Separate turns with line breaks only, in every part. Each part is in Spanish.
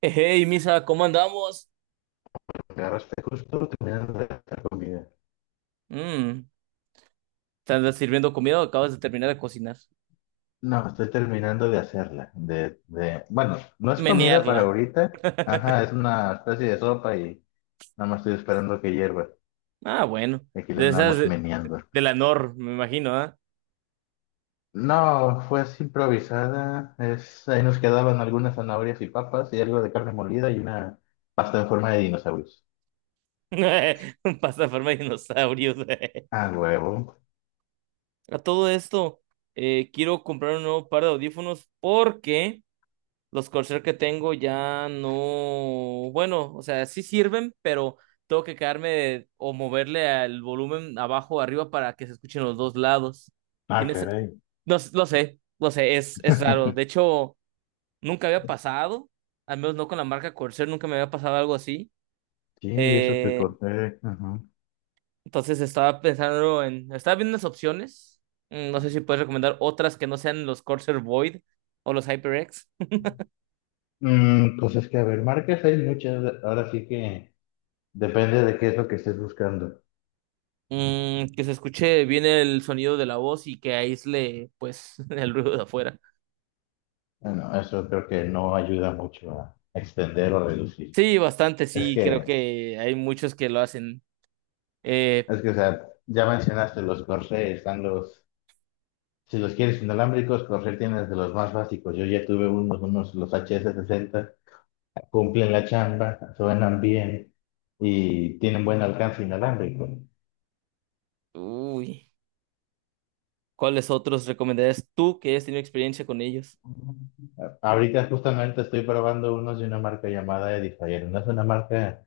Hey, Misa, ¿cómo andamos?
Agarraste justo terminando de hacer comida.
Mm, ¿te andas sirviendo comida o acabas de terminar de cocinar?
No, estoy terminando de hacerla. Bueno, no es comida para
Menearla.
ahorita. Ajá, es una especie de sopa y nada más estoy esperando que hierva.
Ah, bueno.
Y aquí le
De esas
andamos meneando.
de la Nor, me imagino, ¿ah?
No, fue así improvisada. Ahí nos quedaban algunas zanahorias y papas y algo de carne molida y una pasta en forma de dinosaurios.
Un pasta en forma de dinosaurios.
Ah, huevo.
A todo esto, quiero comprar un nuevo par de audífonos porque los Corsair que tengo ya no. Bueno, o sea, sí sirven, pero tengo que quedarme o moverle el volumen abajo o arriba para que se escuchen los dos lados.
Ah,
¿Tienes?
caray.
No, lo sé, es raro. De hecho, nunca había pasado, al menos no con la marca Corsair, nunca me había pasado algo así.
Sí, y eso que
Eh,
corté. Ajá.
entonces estaba viendo unas opciones. No sé si puedes recomendar otras que no sean los Corsair Void o los HyperX.
Mm, pues es que, a ver, marcas hay muchas. Ahora sí que. Depende de qué es lo que estés buscando.
Que se escuche bien el sonido de la voz y que aísle, pues, el ruido de afuera.
Bueno, eso creo que no ayuda mucho a extender o reducir.
Sí, bastante,
Es
sí, creo
que,
que hay muchos que lo hacen. Eh,
es que, o sea, ya mencionaste los Corsair, si los quieres inalámbricos, Corsair tienes de los más básicos. Yo ya tuve los HS60, cumplen la chamba, suenan bien y tienen buen alcance inalámbrico.
Uy, ¿cuáles otros recomendarías tú que hayas tenido experiencia con ellos?
Ahorita justamente estoy probando unos de una marca llamada Edifier. No es una marca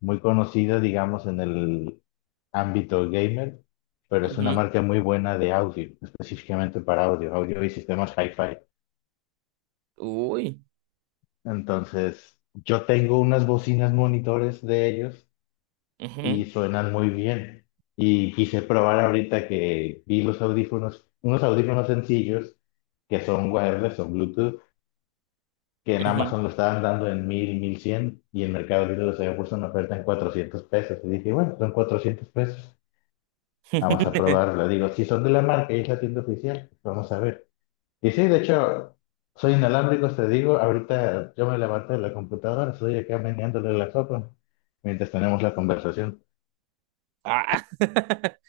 muy conocida, digamos, en el ámbito gamer, pero es una
Ujú.
marca muy buena de audio, específicamente para audio y sistemas hi-fi.
Uy.
Entonces, yo tengo unas bocinas monitores de ellos y
Ujú,
suenan muy bien. Y quise probar ahorita que vi los audífonos, unos audífonos sencillos que son wireless, son Bluetooth, que en
ujú.
Amazon lo estaban dando en 1000, 1100 y en Mercado Libre los había puesto en oferta en 400 pesos. Y dije, bueno, son 400 pesos. Vamos a probarla. Digo, si son de la marca y es la tienda oficial, vamos a ver. Y sí, de hecho, soy inalámbrico, te digo. Ahorita yo me levanté de la computadora, estoy acá meneándole la sopa mientras tenemos la conversación.
Ah.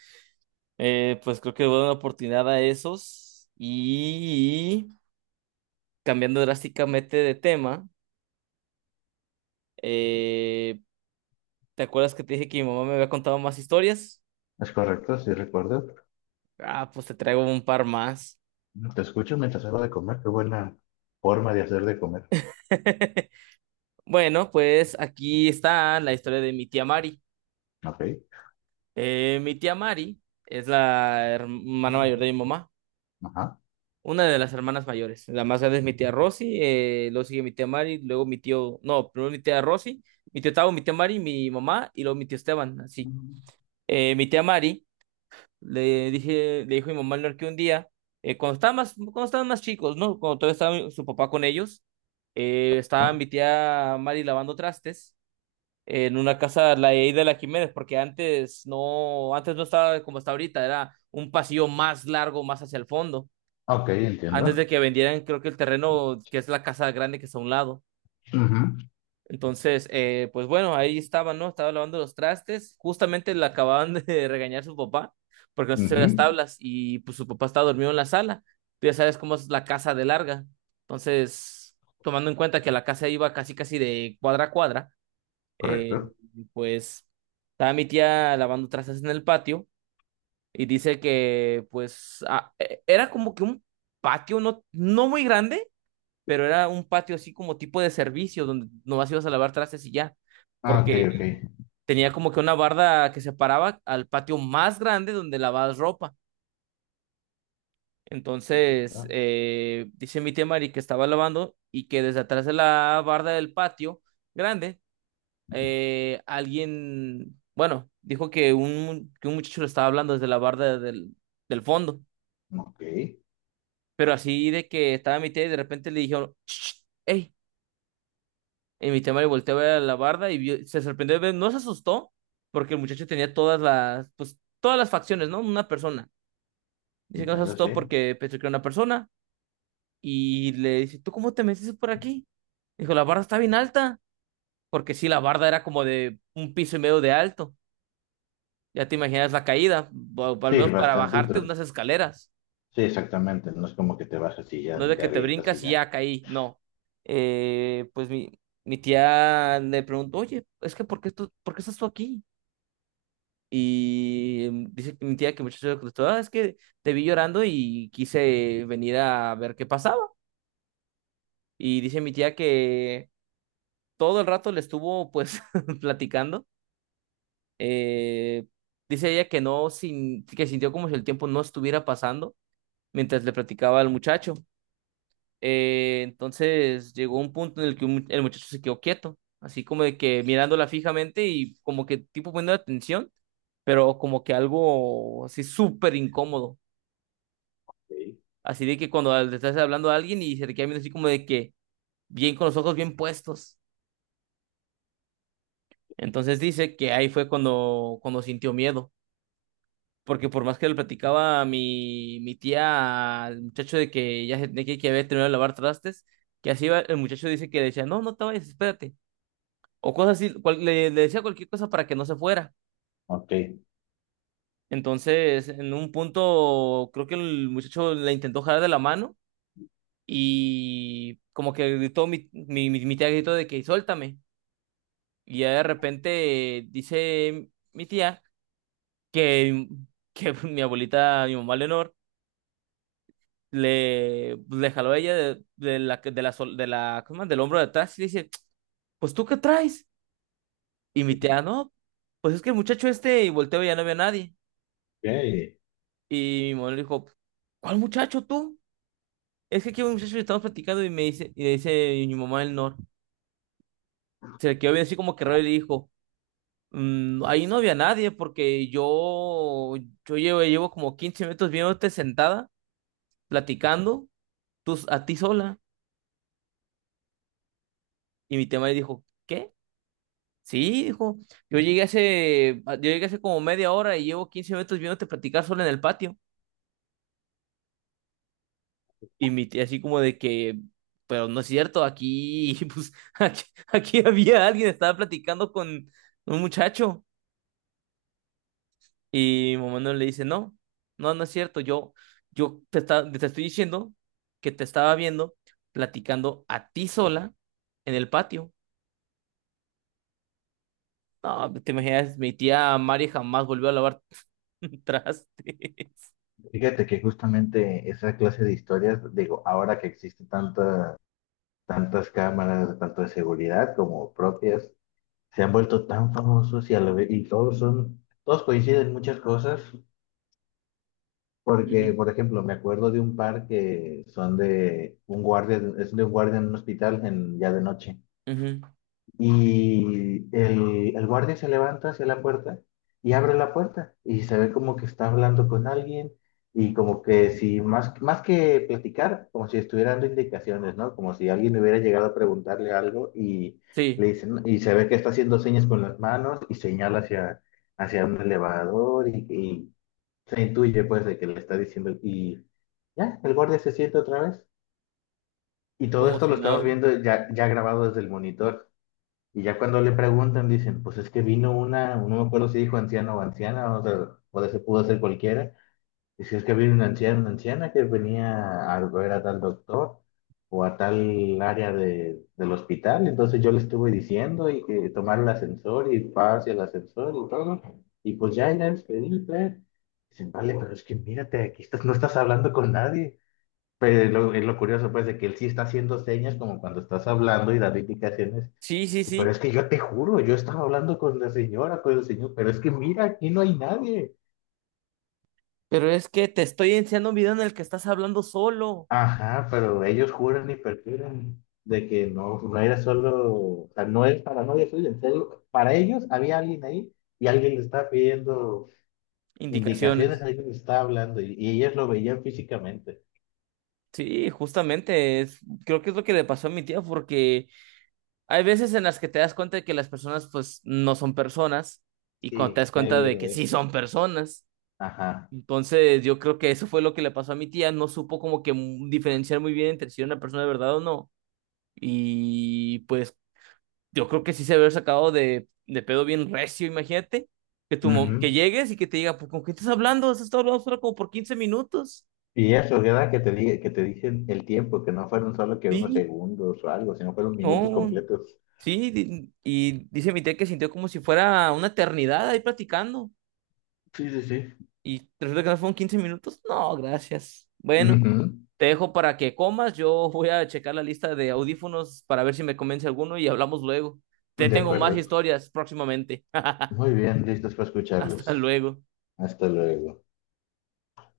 Pues creo que voy a dar una oportunidad a esos. Y cambiando drásticamente de tema, eh, ¿te acuerdas que te dije que mi mamá me había contado más historias?
Es correcto, sí recuerdo.
Ah, pues te traigo un par más.
Te escucho mientras hago de comer. Qué buena forma de hacer de comer.
Bueno, pues aquí está la historia de mi tía Mari.
Ok.
Mi tía Mari es la hermana mayor de mi mamá.
Ajá.
Una de las hermanas mayores. La más grande es mi tía Rosy, luego sigue mi tía Mari, luego mi tío, no, primero mi tía Rosy, mi tío Tavo, mi tía Mari, mi mamá y luego mi tío Esteban, así. Mi tía Mari, le dije, le dijo a mi mamá al que un día, cuando estaban más chicos, ¿no? Cuando todavía estaba su papá con ellos, estaba
¿No?
mi tía Mari lavando trastes en una casa, la de ahí de la Jiménez, porque antes no estaba como está ahorita, era un pasillo más largo, más hacia el fondo
Ok,
antes de
entiendo.
que vendieran, creo que el terreno, que es la casa grande que está a un lado.
Ujú,
Entonces, pues bueno, ahí estaba, ¿no? Estaba lavando los trastes. Justamente le acababan de regañar su papá porque no se hacía las
ujú.
tablas y pues su papá estaba dormido en la sala. Tú ya sabes cómo es la casa de larga. Entonces, tomando en cuenta que la casa iba casi casi de cuadra a cuadra, eh,
Correcto.
pues estaba mi tía lavando trastes en el patio y dice que pues era como que un patio no muy grande, pero era un patio así como tipo de servicio, donde nomás ibas a lavar trastes y ya,
Ah, ok,
porque
ok.
tenía como que una barda que separaba al patio más grande donde lavabas ropa. Entonces,
Entiendo.
dice mi tía Mari que estaba lavando y que desde atrás de la barda del patio grande, alguien, bueno, dijo que que un muchacho le estaba hablando desde la barda del fondo,
Ok.
pero así de que estaba mi tía y de repente le dijeron, hey, y mi tema le volteó a ver a la barda y se sorprendió, no se asustó, porque el muchacho tenía todas las, pues, todas las facciones, ¿no? Una persona. Dice que no se
Entiendo,
asustó
sí.
porque pensó que era una persona y le dice, ¿tú cómo te metiste por aquí? Dijo, la barda está bien alta, porque sí, la barda era como de un piso y medio de alto. Ya te imaginas la caída, o al
Sí,
menos para bajarte
bastantito.
unas escaleras.
Sí, exactamente. No es como que te bajas y
No
ya
es de
te
que te
avientas y
brincas y
ya.
ya caí, no. Pues mi tía le preguntó, oye, es que ¿por qué, tú, por qué estás tú aquí? Y dice que mi tía que el muchacho se contestó, "Ah, es que te vi llorando y quise venir a ver qué pasaba". Y dice mi tía que todo el rato le estuvo pues platicando. Eh, dice ella que no, sin, que sintió como si el tiempo no estuviera pasando mientras le platicaba al muchacho. Entonces llegó un punto en el que el muchacho se quedó quieto, así como de que mirándola fijamente y como que tipo poniendo atención, pero como que algo así súper incómodo.
Ok.
Así de que cuando le estás hablando a alguien y se te queda viendo así como de que bien, con los ojos bien puestos. Entonces dice que ahí fue cuando sintió miedo. Porque por más que le platicaba a mi tía al muchacho de que ya se tenía que había terminado de lavar trastes, que así iba, el muchacho dice que le decía, no, no te vayas, espérate. O cosas así, le decía cualquier cosa para que no se fuera.
Ok.
Entonces, en un punto, creo que el muchacho le intentó jalar de la mano y como que gritó, mi tía gritó de que suéltame. Y ya de repente, dice mi tía que, que mi abuelita, mi mamá Leonor, le, pues, le jaló a ella de la, ¿cómo se llama?, del hombro de atrás y le dice, pues ¿tú qué traes? Y mi tía, no, pues es que el muchacho este, y volteo y ya no había nadie.
Ok.
Y mi mamá le dijo, ¿cuál muchacho tú? Es que aquí hay un muchacho que estamos platicando y me dice, y le dice mi mamá Leonor, se le quedó bien así como que raro y le dijo, Mm, ahí no había nadie porque yo llevo como 15 minutos viéndote sentada, platicando, tú, a ti sola. Y mi tema dijo, ¿qué? Sí, dijo, yo llegué hace como media hora y llevo 15 minutos viéndote platicar sola en el patio. Y mi tía así como de que, pero no es cierto, aquí, pues, aquí había alguien, estaba platicando con un muchacho. Y Momón le dice, no, no, no es cierto, yo te estoy diciendo que te estaba viendo platicando a ti sola en el patio. No, te imaginas, mi tía Mari jamás volvió a lavar trastes.
Fíjate que justamente esa clase de historias, digo, ahora que existen tantas cámaras, tanto de seguridad como propias, se han vuelto tan famosos y, y todos coinciden en muchas cosas,
Ujú,
porque, por ejemplo, me acuerdo de un par que son de un guardia, es de un guardia en un hospital en, ya de noche.
ujú.
Y el guardia se levanta hacia la puerta y abre la puerta y se ve como que está hablando con alguien y como que si más, más que platicar, como si estuviera dando indicaciones, ¿no? Como si alguien hubiera llegado a preguntarle algo y le
Sí,
dicen, y se ve que está haciendo señas con las manos y señala hacia un elevador y se intuye pues de que le está diciendo y ya, el guardia se siente otra vez. Y todo
como
esto lo
si
estamos
nada.
viendo ya grabado desde el monitor. Y ya cuando le preguntan, dicen, pues es que vino una, no me acuerdo si dijo anciano o anciana, o sea, puede ser, pudo ser cualquiera. Y si es que vino una anciana que venía a ver a tal doctor o a tal área de, del hospital. Entonces yo le estuve diciendo y que tomar el ascensor y pase el ascensor y todo. Y pues ya en el. Dicen, vale, pero es que mírate, aquí estás, no estás hablando con nadie. Pero es lo curioso, pues, de que él sí está haciendo señas como cuando estás hablando y da indicaciones,
Sí, sí,
pero es
sí,
que yo te juro, yo estaba hablando con la señora, con el señor, pero es que mira, aquí no hay nadie.
pero es que te estoy enseñando un video en el que estás hablando solo.
Ajá, pero ellos juran y perjuran de que no, no era solo, o sea, no es para novia suya, en serio, para ellos había alguien ahí y alguien le estaba pidiendo indicaciones,
Indicaciones.
alguien le estaba hablando y ellos lo veían físicamente.
Sí, justamente, creo que es lo que le pasó a mi tía porque... Hay veces en las que te das cuenta de que las personas pues no son personas, y cuando te
Sí,
das
no he
cuenta de
oído
que sí
eso.
son personas.
Ajá.
Entonces yo creo que eso fue lo que le pasó a mi tía, no supo como que diferenciar muy bien entre si era una persona de verdad o no. Y pues yo creo que sí se había sacado de pedo bien recio, imagínate, que que
Ujú.
llegues y que te diga, "Pues, ¿con qué estás hablando? Has estado hablando solo como por 15 minutos".
Y eso, ¿verdad? Que te dicen el tiempo, que no fueron solo que unos
Sí,
segundos o algo, sino fueron minutos
no,
completos.
sí, y dice mi tía que sintió como si fuera una eternidad ahí platicando.
Sí, sí, sí.
Y resulta que no fueron 15 minutos. No, gracias. Bueno,
Ujú.
te dejo para que comas. Yo voy a checar la lista de audífonos para ver si me convence alguno y hablamos luego. Te
De
tengo más
acuerdo.
historias próximamente.
Muy bien, listos para
Hasta
escucharlos.
luego.
Hasta luego.